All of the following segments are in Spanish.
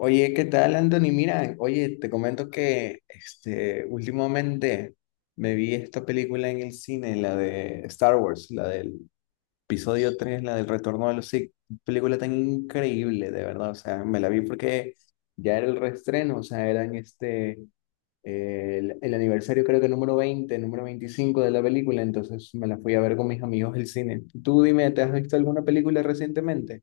Oye, ¿qué tal, Anthony? Mira, oye, te comento últimamente me vi esta película en el cine, la de Star Wars, la del episodio 3, la del Retorno de los Sith. Película tan increíble, de verdad. O sea, me la vi porque ya era el reestreno, o sea, era en el aniversario creo que número 20, número 25 de la película, entonces me la fui a ver con mis amigos del cine. Tú dime, ¿te has visto alguna película recientemente?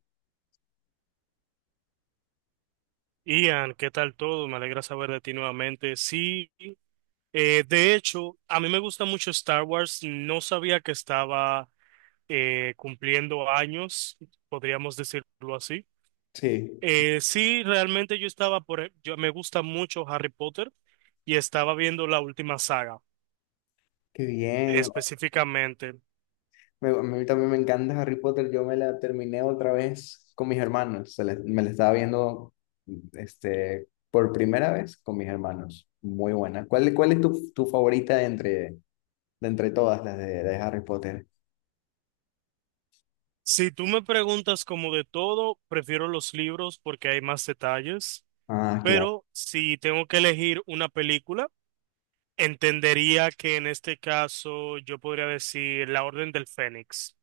Ian, ¿qué tal todo? Me alegra saber de ti nuevamente. Sí, de hecho, a mí me gusta mucho Star Wars. No sabía que estaba cumpliendo años, podríamos decirlo así. Sí, Sí, realmente yo estaba por, yo me gusta mucho Harry Potter y estaba viendo la última saga qué bien. específicamente. A mí también me encanta Harry Potter. Yo me la terminé otra vez con mis hermanos. Me la estaba viendo por primera vez con mis hermanos. Muy buena. ¿Cuál es tu favorita de entre todas las de Harry Potter? Si tú me preguntas como de todo, prefiero los libros porque hay más detalles, Ah, claro. pero si tengo que elegir una película, entendería que en este caso yo podría decir la Orden del Fénix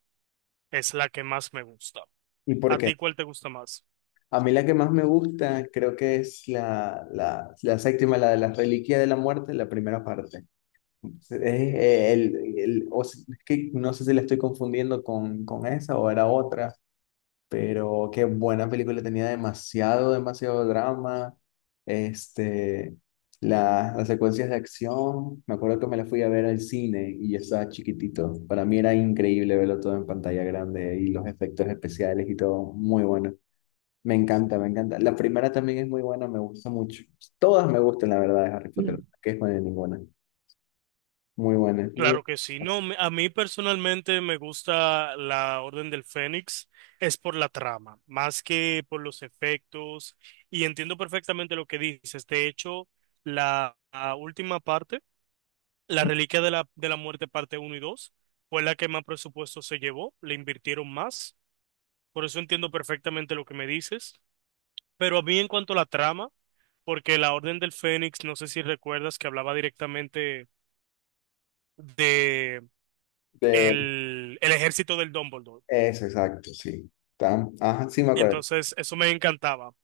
es la que más me gusta. ¿Y por ¿A qué? ti cuál te gusta más? A mí la que más me gusta creo que es la séptima, la de las Reliquias de la Muerte, la primera parte. Es, el- o s- Es que no sé si la estoy confundiendo con esa o era otra. Pero qué buena película, tenía demasiado, demasiado drama. Este, las secuencias de acción, me acuerdo que me la fui a ver al cine y yo estaba chiquitito. Para mí era increíble verlo todo en pantalla grande y los efectos especiales y todo, muy bueno. Me encanta, me encanta. La primera también es muy buena, me gusta mucho. Todas me gustan, la verdad, de Harry Potter, que es buena ninguna. Muy buena, muy Claro que sí. No, a mí personalmente me gusta la Orden del Fénix. Es por la trama, más que por los efectos. Y entiendo perfectamente lo que dices. De hecho, la última parte, la Reliquia de la Muerte parte uno y 2, fue la que más presupuesto se llevó. Le invirtieron más. Por eso entiendo perfectamente lo que me dices. Pero a mí en cuanto a la trama, porque la Orden del Fénix, no sé si recuerdas que hablaba directamente de de- el ejército del Dumbledore. Eso, exacto, sí. Ajá, sí me acuerdo. Entonces, eso me encantaba.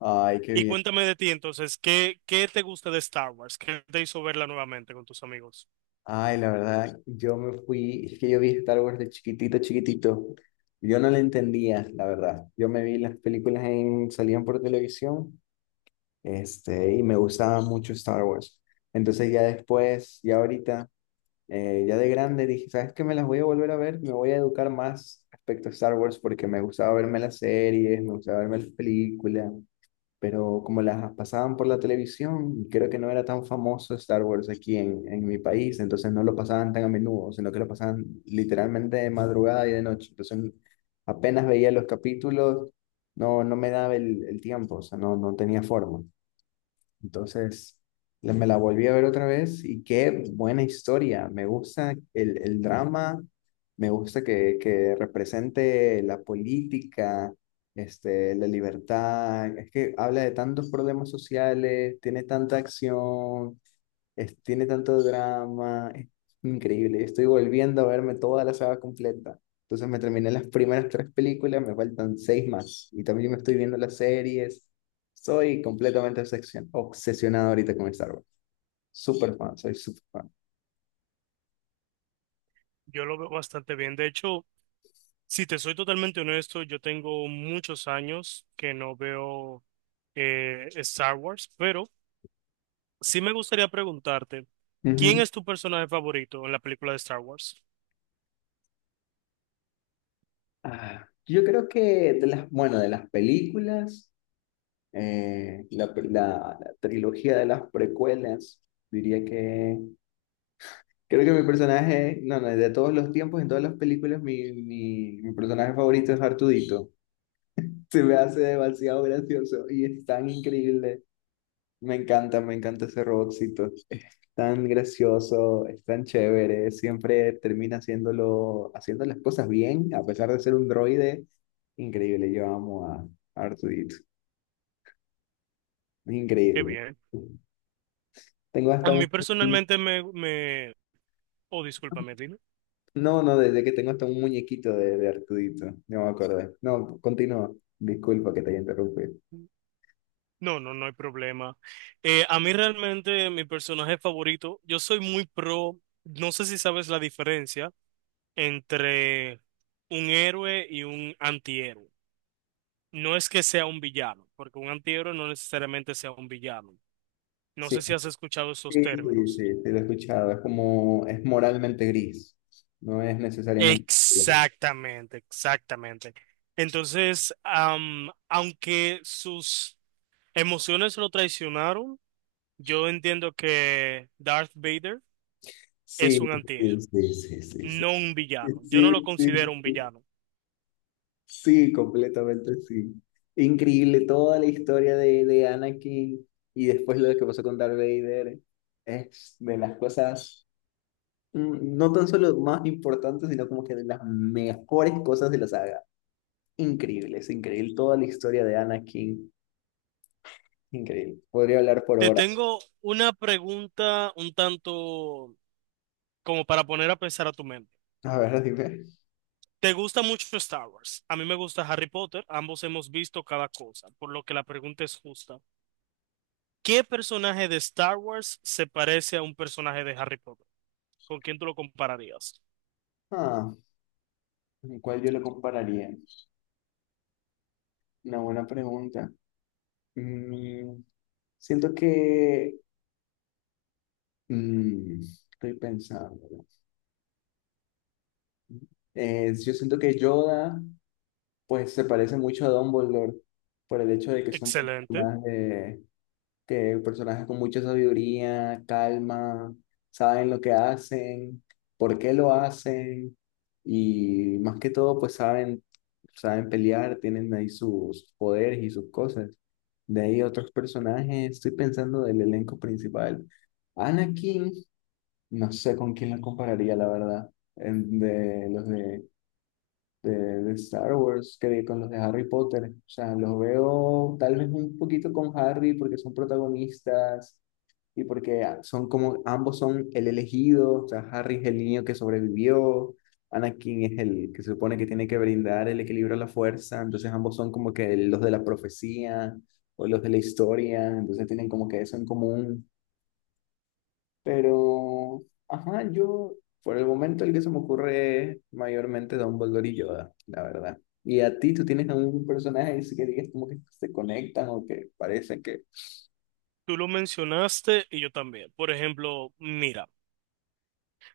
Ay, qué Y bien. cuéntame de ti, entonces, ¿qué te gusta de Star Wars? ¿Qué te hizo verla nuevamente con tus amigos? Ay, la verdad, yo me fui, es que yo vi Star Wars de chiquitito, chiquitito. Yo no le entendía, la verdad. Yo me vi las películas en, salían por televisión, y me gustaba mucho Star Wars. Entonces ya después, ya ahorita, ya de grande, dije, ¿sabes qué? Me las voy a volver a ver, me voy a educar más respecto a Star Wars porque me gustaba verme las series, me gustaba verme las películas pero como las pasaban por la televisión, creo que no era tan famoso Star Wars aquí en mi país, entonces no lo pasaban tan a menudo, sino que lo pasaban literalmente de madrugada y de noche. Entonces apenas veía los capítulos, no me daba el tiempo, o sea, no tenía forma. Entonces, me la volví a ver otra vez y qué buena historia. Me gusta el drama, me gusta que represente la política, la libertad. Es que habla de tantos problemas sociales, tiene tanta acción. Tiene tanto drama, es increíble. Estoy volviendo a verme toda la saga completa. Entonces me terminé las primeras 3 películas, me faltan 6 más. Y también me estoy viendo las series. Soy completamente obsesionado ahorita con Star Wars. Súper fan, soy súper fan. Yo lo veo bastante bien. De hecho, si te soy totalmente honesto, yo tengo muchos años que no veo Star Wars, pero sí me gustaría preguntarte, ¿quién Ujú. es tu personaje favorito en la película de Star Wars? Ah, yo creo que de las, bueno, de las películas, la trilogía de las precuelas, diría que... Creo que mi personaje, no, no, de todos los tiempos, en todas las películas, mi personaje favorito es Artudito. Se me hace demasiado gracioso y es tan increíble. Me encanta ese robotcito. Tan gracioso, es tan chévere, siempre termina haciéndolo, haciendo las cosas bien, a pesar de ser un droide. Increíble, yo amo a Artudito. Es Qué increíble. bien. Tengo A hasta mí un... personalmente me... Oh, discúlpame, dime. No, no, desde que tengo hasta un muñequito de Artudito, no me acuerdo. No, continúa, disculpa que te haya interrumpido. No, no, no hay problema. A mí realmente mi personaje favorito, yo soy muy pro, no sé si sabes la diferencia entre un héroe y un antihéroe. No es que sea un villano, porque un antihéroe no necesariamente sea un villano. No Sí, sé si has escuchado esos sí, sí, sí, términos. sí, lo he escuchado, es como, es moralmente gris, no es necesariamente... Exactamente, exactamente. Entonces, aunque sus emociones lo traicionaron, yo entiendo que Darth Vader es Sí, un sí, antihéroe, sí, sí, sí, sí, no un villano. Yo no lo sí, sí, considero un villano. sí, completamente sí. Increíble toda la historia de Anakin y después lo que pasó con Darth Vader, es de las cosas... no tan solo más importantes, sino como que de las mejores cosas de la saga. Increíble, es increíble. Toda la historia de Anakin, increíble. Podría hablar por Te horas. tengo una pregunta un tanto como para poner a pensar a tu mente. A ver, dime. ¿Te gusta mucho Star Wars? A mí me gusta Harry Potter. Ambos hemos visto cada cosa, por lo que la pregunta es justa. ¿Qué personaje de Star Wars se parece a un personaje de Harry Potter? ¿Con quién tú lo compararías? Ah, ¿con ¿Cuál yo lo compararía? Una buena pregunta. Mm, Siento que... mm, estoy pensando. Yo siento que Yoda, pues, se parece mucho a Dumbledore por el hecho de que son Excelente. personajes que personajes con mucha sabiduría, calma, saben lo que hacen, por qué lo hacen y más que todo pues saben, saben pelear, tienen ahí sus poderes y sus cosas. De ahí otros personajes, estoy pensando del elenco principal. Anakin, no sé con quién lo compararía la verdad, en- de los de... De, de Star Wars, que con los de Harry Potter, o sea, los veo tal vez un poquito con Harry porque son protagonistas, y porque son como, ambos son el elegido, o sea, Harry es el niño que sobrevivió, Anakin es el que se supone que tiene que brindar el equilibrio a la fuerza, entonces ambos son como que los de la profecía o los de la historia, entonces tienen como que eso en común, pero, ajá, yo, por el momento el que se me ocurre es mayormente Dumbledore y Yoda, la verdad. ¿Y a ti, tú tienes algún personaje así que digas como que se conectan o que parece que... Tú lo mencionaste y yo también. Por ejemplo, mira.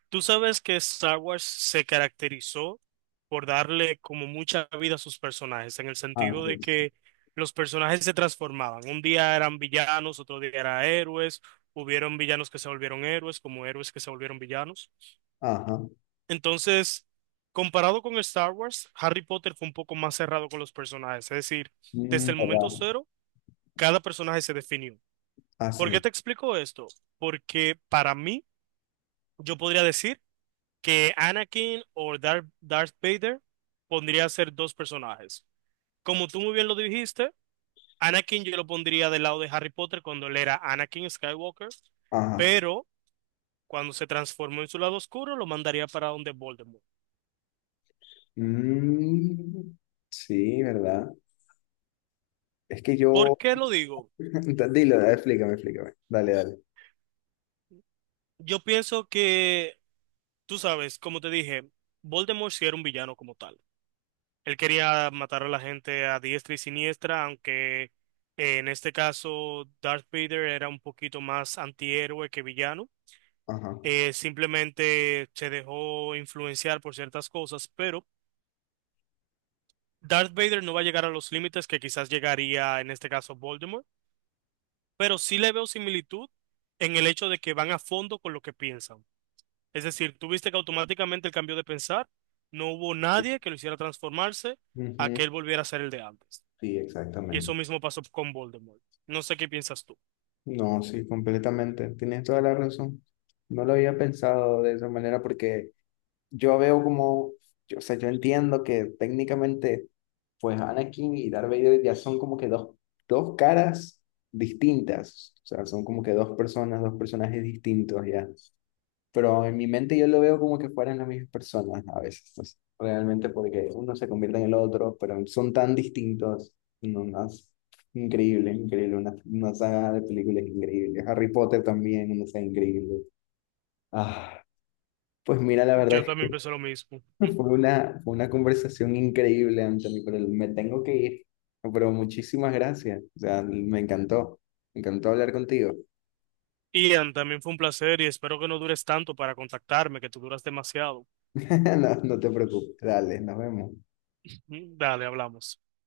Tú sabes que Star Wars se caracterizó por darle como mucha vida a sus personajes, en el sentido Así de es. que los personajes se transformaban. Un día eran villanos, otro día eran héroes, hubieron villanos que se volvieron héroes, como héroes que se volvieron villanos. Ajá. Entonces, comparado con Star Wars, Harry Potter fue un poco más cerrado con los personajes, es decir, desde Mm, el momento ¿verdad? cero, cada personaje se definió. ¿Por Así. qué te explico esto? Porque para mí, yo podría decir que Anakin o Darth Vader pondría a ser dos personajes. Como tú muy bien lo dijiste, Anakin yo lo pondría del lado de Harry Potter cuando él era Anakin Skywalker, Ajá. pero cuando se transformó en su lado oscuro lo mandaría para donde Voldemort. Mm, sí, ¿verdad? Es que ¿Por yo... qué lo digo? Dilo, dale, explícame, explícame. Dale, dale. Yo pienso que, tú sabes, como te dije, Voldemort sí era un villano como tal. Él quería matar a la gente a diestra y siniestra, aunque en este caso Darth Vader era un poquito más antihéroe que villano. Ajá. Simplemente se dejó influenciar por ciertas cosas, pero Darth Vader no va a llegar a los límites que quizás llegaría en este caso Voldemort, pero sí le veo similitud en el hecho de que van a fondo con lo que piensan. Es decir, tuviste que automáticamente el cambio de pensar, no hubo nadie que lo hiciera transformarse a que Ujú. él volviera a ser el de antes. Sí, Y eso exactamente. mismo pasó con Voldemort. No sé qué piensas tú. No, sí, completamente. Tienes toda la razón. No lo había pensado de esa manera porque yo veo como, yo, o sea, yo entiendo que técnicamente, pues Anakin y Darth Vader ya son como que dos caras distintas. O sea, son como que dos personas, dos personajes distintos ya. Pero en mi mente yo lo veo como que fueran las mismas personas a veces, entonces, realmente porque uno se convierte en el otro, pero son tan distintos, no, no, es increíble, increíble, una saga de películas increíble, Harry Potter también, una saga increíble. Ah, pues mira, la verdad Yo es también pensé que lo mismo. Mm. Fue una conversación increíble, Anthony, pero me tengo que ir, pero muchísimas gracias, o sea, me encantó hablar contigo, Ian, también fue un placer y espero que no dures tanto para contactarme, que tú duras demasiado. no, no te preocupes, dale, nos vemos. Dale, hablamos.